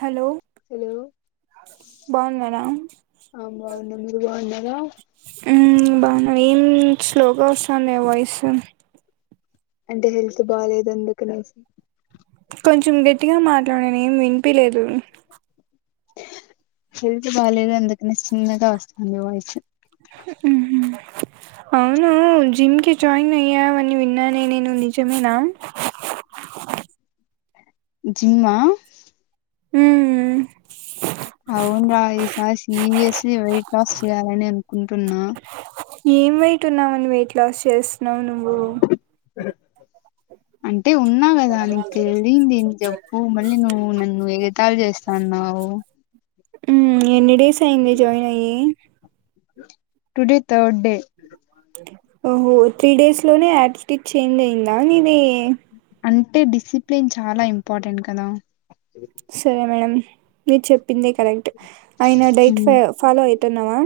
Hello hello బాగున్నారా ఆ బాగున్నా మీరు బాగున్నారా బాగున్నం ఏం స్లోగా వస్తుంది వాయిస్ అంటే హెల్త్ బాలేదు అందుకనేసి కొంచెం గట్టిగా మాట్లాడండి ఏం వినిపిలేదు హెల్త్ బాలేదు అందుకనే చిన్నగా వస్తుంది వాయిస్ ఆమ్ అవునూ జిమ్ కి జాయిన్ అయ్యావని విన్నానే నేను నిజమేనా జిమ్ ఆ హమ్ అవున్రా ఈసారి సీరియస్లి వెయిట్ లాస్ చెయ్యలని అనుకుంటున్నా ఏం వెయిట్ ఉన్నావని వెయిట్ లాస్ చేస్తు న్నవు నువ్వు అ జబ్బు మళ్ళీ నువ్వు నన్ను ఎగతాళి చేస్తాన్నావు ఉమ్ ఎన్ని డేస్ అయింది జాయిన్ అయ్యి టుడే ధర్డ్ డే ఓహో త్రీ డేస్ లోనే యాటిట్యూడ్ చేంజ్ అయ్యింద నిదీ అంటె డిసిప్లిన్ చాలా ఇంపార్టెంట్ కదా సరే మేడం మీర్ చెప్పిందే కరెక్ట్ అయిన డైట్ ఫ ఫాలో అవుతున్నావా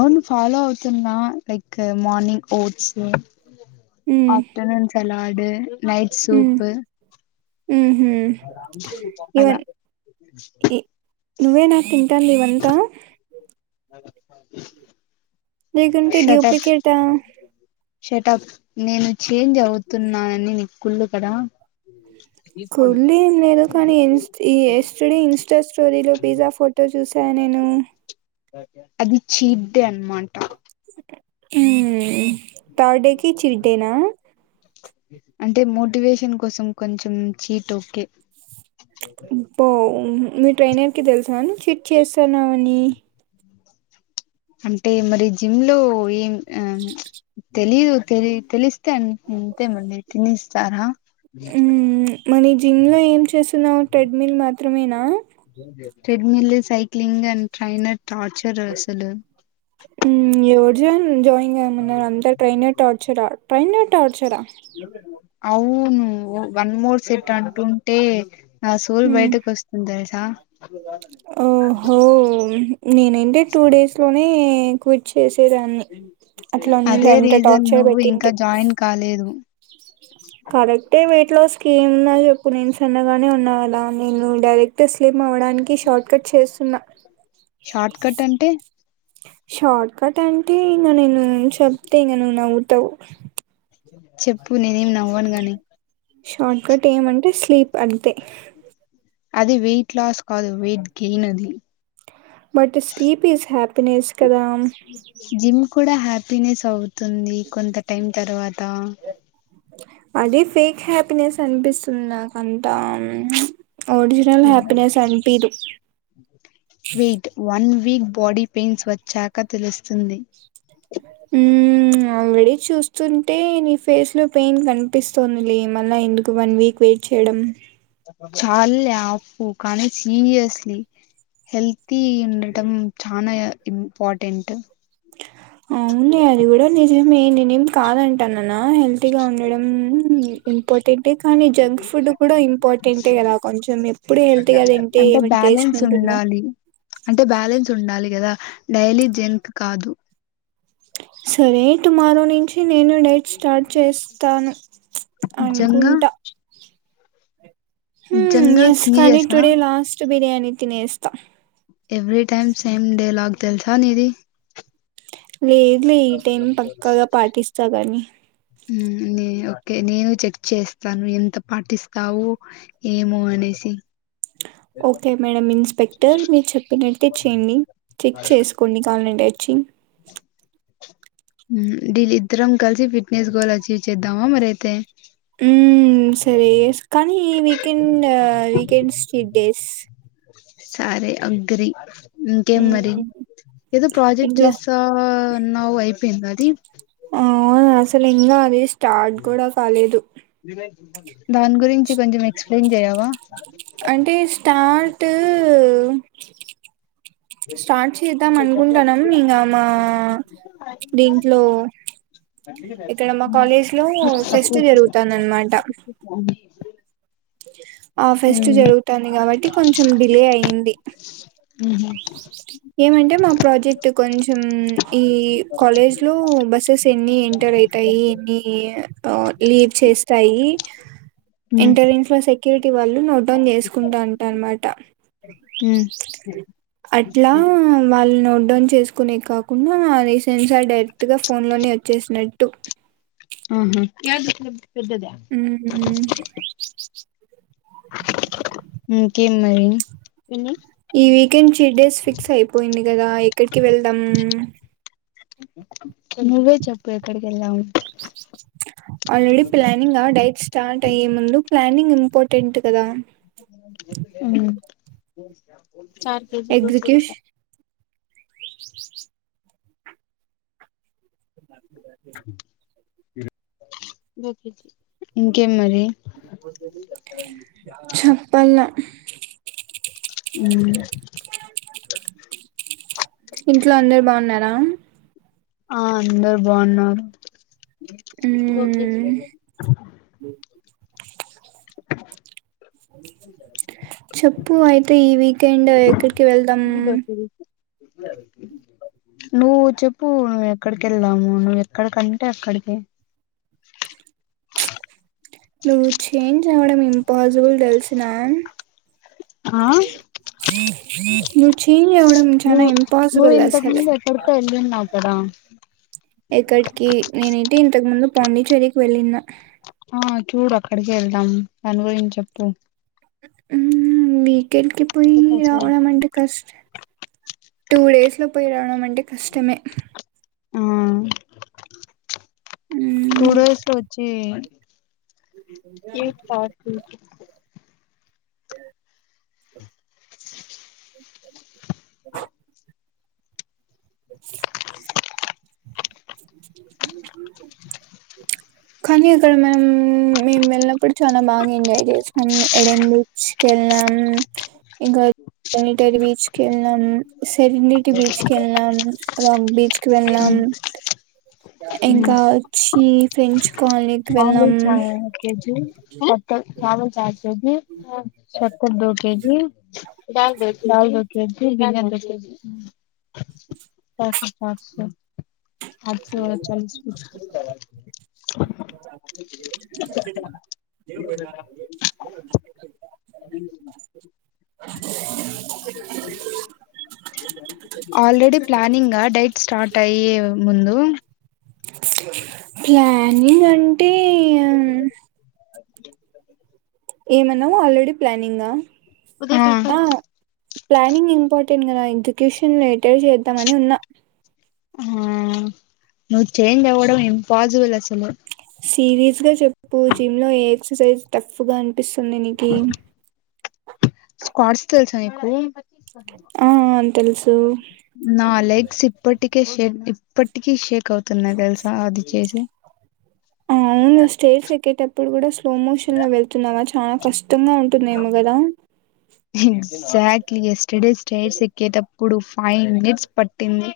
ఔన్ ఫాలో అవుతున్నా లైక్ మార్నింగ్ ఓట్స్ మ్మ్ అఫ్టర్నూన్ సలాడ్ అడే నైట్ సూప్ ఉమ్ హమ్ అలా ఇవన్ ఇ నువ్వేనా తింటోంది ఇదంతా లేకుంటె షటప్ డ్యూప్లికేటా షటప్ నేను చేంజ్ అవుతున్నా అని నీకు కుళ్ళు కదా కూల్డ్రింక్ అనుకోని ఇన్స్ట్ ఇ ఎస్టర్డే ఇన్స్టా స్టోరీలో పిజ్జా ఫోటో చూసాను నేనూ అది చీట్డేన్నమాట హుమ్ అంటే మోటివేషన్ కోసం కొంచెం చీటు కే పో మీ ట్రైనర్ కి తెలుసాని చెట్ చేస్తాన్నవనీ అంటే మరి జిమ్లో ఏం అవును తెలీదు తెలి తెలిస్తే అం అంతే మీర్ తినిస్తారా హ్మ్ మరి జిమ్లో ఏం చేస్ నవు ట్రెడ్మిల్ మాత్రమేనా treadmill, cycling, and trainer torture అసల్ ఎవరు జన్ జాయింగ్ అయిమన్నారు అంతా ట్రైన్ టార్చరా ట్రైన్ టార్చరా [inaudible] వన్ మోర్ సెట్ అంటుంటే నా సోల్ హ్ బయటకు వస్తుంది తెలుసా ఓహో నేనంటే టూ డేస్లోనే చేేస్ అదే రీజన్ టార్చర్ నువ్వు పెట్టింటే ఇంకా జాయిన్ కాలేదు. కరెక్టే వీటిలో స్కీమ్న చెప్పు నేను సన్నగానే ఉన్నా గదా నేను డైరెక్ట్ స్లిమ్ అవ్వడానికి షార్ట్ కట్ చేస్తున్నా షార్ట్ కట్ అంటే షర్ట్కట్ అం టే ఇంగ నేను చెప్తే ఇంకా నువు నవ్వుతవ్ [inaudible] చెప్పు నేనేం నవ్వను గని షార్ట్ కట్ ఏమంటే స్లీప్ అంతే అదే వెయిట్ లాస్ కాదు వెయిట్ గెయిన్ అది బట్ స్లీప్ ఈస్ హ్యాపీనెస్ కదాం పినస్ అవుతుంది కొంత టైం తర్వాతా అది ఫేక్ హ్యాపీనెస్ అనిపిస్తుంది నాకంతా ఒరిజినల్ హ్యాపీనెస్ అనిపీదు. Wait one week body pains వచ్చాక తెలుస్తుంది. హ్మ్ ఆల్రెడీ చూస్తుంటే నీ ఫేస్లో పెయిన్ కనిపిస్తుంది. మళ్ళ ఎందుకు వన్ వీక్ వెయిట్ చేయడం. చాల్లే ఆపు కానీ సీరియస్లీ హెల్తీ ఉండటం చానా ఇంపార్టెంట్ [inaudible] నేన్ కాదంటాన్ననా హెల్తీగా ఉండడం ఇంపార్టెంటే కానీ జంక్ ఫుడ్ కూడా ఇంపార్టెంటే కదా కొంచం ఎప్పుడు హెల్తీగా తింటే అంటే ఏమనా టేస్ట్ బ్యాలెన్స్ ఉంటుందా ఉండాలి అంటే బ్యాలెన్స్ ఉండాలి కదా డైలీ జంక్ కాదు సరే టుమారో నించి నేను డేట్ స్టార్ట్ చేస్తాను నిజంగా అనుకుంటా హ్మ్ నిజంగా ఎస్ కనీ సీరియసా టుడే లాస్ట్ బిర్యానీ తినేస్తా ఎవ్రీ టైమ్ సేమ్ డేలాగ్ తెలుసా నీది లేదు లే ఈ టైం పక్కగా పాటిస్తా కానీ. హ్ నే ఓకే నేను చెక్ చేస్తాను, ఎంత పాటిస్తావు ఏమో అనేసి. ఓకే మేడం ఇన్స్పెక్టర్ మీరు చెప్పినట్టే చేయండి చెక్ చేసుకోండి కావలంటే వచ్చి హ్ ఢీల్ ఇద్దరం కలిసి ఫిట్నెస్ గోల్ అచీవ్ చేద్దామా మరైతే. హ్ సరే కానీ వీకెండ్ వీకెండ్స్ చీట్ డేస్. సరే అగ్రీ. ఇంకేం మరి ఏదో ప్రాజెక్ట్ ఇంట్లో చేస్తా అన్నావ్ అయిపోయింద అది. ఆ, అసలు ఇంగా అది స్టార్ట్ కూడా కాలేదు. దాని గురించి కొంచెం ఎ అంటే స్టార్ట్ స్టార్ట్ చేద్దాం అనుకుంటున్నాం ఇంకా మా దీంట్లో ఇక్కడ మా హ్మ్ కాలేజ్ లో ఫెస్ట్ ఊహూ జరుగుతాందన్నమాట. ఇ ఆ ఫెస్ట్ జరుగుతాంది కాబట్టి కొంచెం డిలే అయింది. హుహ్ ఏమంటే మా ప్రాజెక్ట్ కొంచెం ఈ కాలేజ్ లో బస్సెస్ ఎన్ని ఎంటర్ అయితాయి ఎన్ని లీవ్ చేస్తాయి. హ్మ్ ఎంటరెన్స్లో సె క్యూరిటీ వాళ్ళు నోట్ డౌన్ చేసుకుంటా అంట అనమాట. హ్మ్ అట్లా వాళ్ళు నోట్డౌన్ చేసుకునే కాకుండా రీసెన్సార్ డైరెక్ట్గా ఫోన్ లోనే వచ్చేసినట్టు. ఆహా హ్ మ్మ్ ఇంకేం మరి ఈ వీకెండ్ చీట్ డేస్ ఫిక్స్ అయిపోయింది. కదా ఎక్కడికి వెళ్దాం. నువ్వే చెప్పు ఎక్కడికి వెళ్దాము. ఆల్రెడీ ప్లానింగా డైట్ స్టార్ట్ అయ్యే ముందు ప్లానింగ్ ఇంపార్టెంట్ కదా. హ్ చార్ కేజీ దొసౌ రూపయ ఎగ్జిక్యూషన్ ఇంకేం మరి చప్పాల. హ్మ్ ఇంట్లో అందరు బావున్న రం ఆ అందరు బావున్నారు. ఓకే మ్మ్ చెప్ పు అయితే ఈ వీకెండ్ ఎక్కడ్ కి వెళ్దమ్. నువ్వు చెప్పు ఎక్కడికి ఎల్దము, నువ్ ఎక్కడికంటే అక్కడికి నువ్వు చేంజ్ అవ్వడం ఇంపాసిబుల్ దెల్సునా ఆ నువ్వు చేంజ్ అవ్వడం చానా నువ్వు ఇంపాసిబిల్ అసలు దా ఎక్కడికి నేనీ ఇంతకు ముందు పాండిచ్చేరికి వెళ్ళిన్న ఆ చూడు అక్కడికే ఎల్దాం, దాన్ గురిం చెప్పు హు హు మీ కెళ్కిపొయ్యి రావడం అంటే కష్. టూ డేస్ లో పోయ్ రావడమన్ కష్టమే ఆ టూ మ్మ్, డేస్ ఒచ్చి ఏ పాటు కానీ అక్కడ మేం మేమ్ వెళ్ళినప్పుడు చాలా బాగా ఎంజాయ్ చేస్నం, ఎడెన్ బీచ్ కెళ్ళాం, ఇంకా నిటర్ బీచ్ కెళ్ళినం. సెరినిటి బీచ్ కెళ్నాం. రం బీచ్ కి వెళ్ళాం. ఇంకా ఒచ్చి ఫ్రెంచ్ కాలనీకి వెళ్ళాం పామిలి చా కేజీ అ మామల్ చాచ్ ఎది సొ కొ దొకేజి దాల్ బెట్ దాల్ bait [unintelligible] [unintelligible] [unintelligible] already planning diet start అయ్యే ముందు ప్లానింగ్ అంటే యన్ ఏమన్నావు ఆల్రెడీ ప్లానింగా ఉ ఆ ప్లానింగ్ ఇంపార్టెంట్ కదా ఎడ్యుక్యూషన్ రిలేటెడ్ చేద్దామని ఉన్నా ఆ నువ్వు చేేంజ్ అవ్వడం ఇంపాసిబుల్ అసలు సీరియస్ గా చెప్పు జిమ్ లో ఏ ఎక్సర్సైజ్ టఫ్ గా అ నీపిస్తుందినికి కోర్సు తెలుసా నీకు ఆ తెలుసు తు నా లెగ్స్ ఇప్పటికే షేట్ ఇప్పటికీ షెట్ క్ అవుతున్నాయి తెలుసా అది చేసి ఆ అవును స్టే ఫి కె ట్ అయితే స్లోమోషన్ లో వెళ్తున్నావా చాలా కష్టంగా ఉంటుందేమో గాదా ఎగ్జాక్ట్లీ ఎస్టర్డే స్టేర్స్ ఎక్కేటప్పుడు ఫైవ్ మినిట్స్ పట్టింది.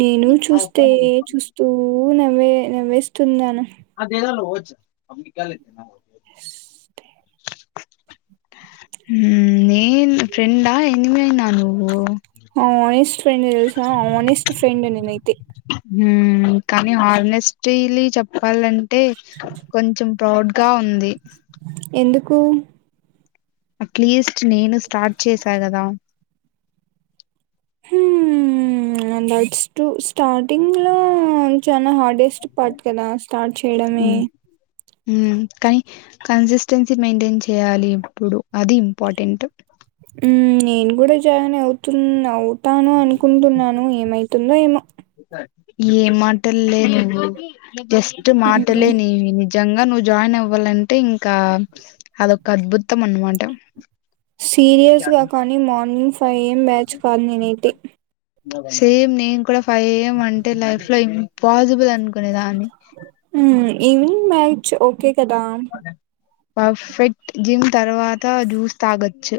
నేను చూస్తే చూస్తూ ను నవ్వే నవ్వేస్తున్నాను ఆ తనాలో వచ్చ అమ్ కాల తనాలో ఉషు ఉ నేను ఫ్రెండా ఎనిమి అయినావ నువ్వు హ ఇష్ట ఫ్రెండ్ చూసినవా హాని స్ట్ ఫ్రెండ్ నేనైతే హ్ కానీ హానెస్ట్ డైలీ చెప్పాలం టే కొంచెం ప్రౌడ్ గా ఉంది ఎందుకు అట్లీస్ట్ నేను స్టార్ట్ చేశా కదా హ్మ్మ్ దట్స్ ట్రు స్టార్టింగ్ లో చాన హార్డెస్ట్ పార్ట్ కదా స్టార్ట్ చేయడమే హ్మ్ కాని కన్సిస్టెన్సీ మెయింటైన్ చేయాలి ఇప్పుడు అది ఇంపార్టెంట్ నేను కూడ జాయిన్ అవుతున్నా అవు తాను అనుకుంటున్నాను. ఏమైతుందో ఏమో ఏ మా టలే బాబు నువ్వు జస్ట్ మాటలే నీవీ, నిజంగా నువ్ జాయిన్ అవ్వాలంటే ఇంకా అదొక అద్భుతం అన్మాట సీరియస్ గా కానీ morning five A M batch కాదు నేనైతే సేమ్ నేను కూడ ఫైవ్ ఏ ఎం అంటే లైఫ్ లో ఇంపాసిబుల్ అనుకునే దాన్ని మ్మ్, ఈవినింగ్ బ్యాచ్ ఓకే కదా పర్ఫెక్ట్ జిమ్ తర్వాత జ్యూస్ తాగొచ్చు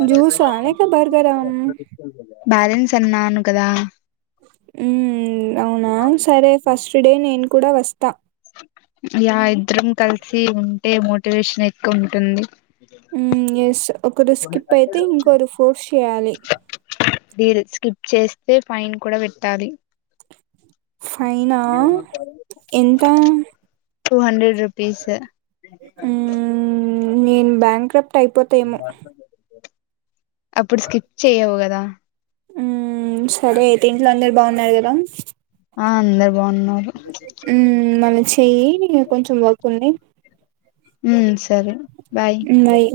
పని అయిపోయిన జ్యూసా లేక [unintelligible] బర్గరా తర్వాత [unintelligible] బ్యాలెన్స్ అన్నాను కదా మ్మ్ అవునా సరే ఫస్ట్ డే నేను కుడ వస్తా యా ఇద్దరం కలిసి ఉంటే మోటివేషన్ ఎక్కువ ఉంటుంది హ్మ్ ఎస్ ఒకరు స్కిప్ అయితే ఇంకోరు ఫోర్స్ చేయాలి డీల్ స్కిప్ చేస్తే ఫైన్ కూడ కట్టాలి ఫైనా, ఎంత? టూ హండ్రెడ్ రు పీసే హ్మ్ నేను బ్యాంకర్ డిపార్టుమెంటు అప్పుడు స్కిప్ చెయ్యవు క దా మ్మ్ సరే అయితే ఇంట్లో అందరు బాగున్నారు కదా ఆ అందరు ఉన్నారు చె్య కొంచెం వర్క్ ఉండే అ సరే బాయ్ బాయ్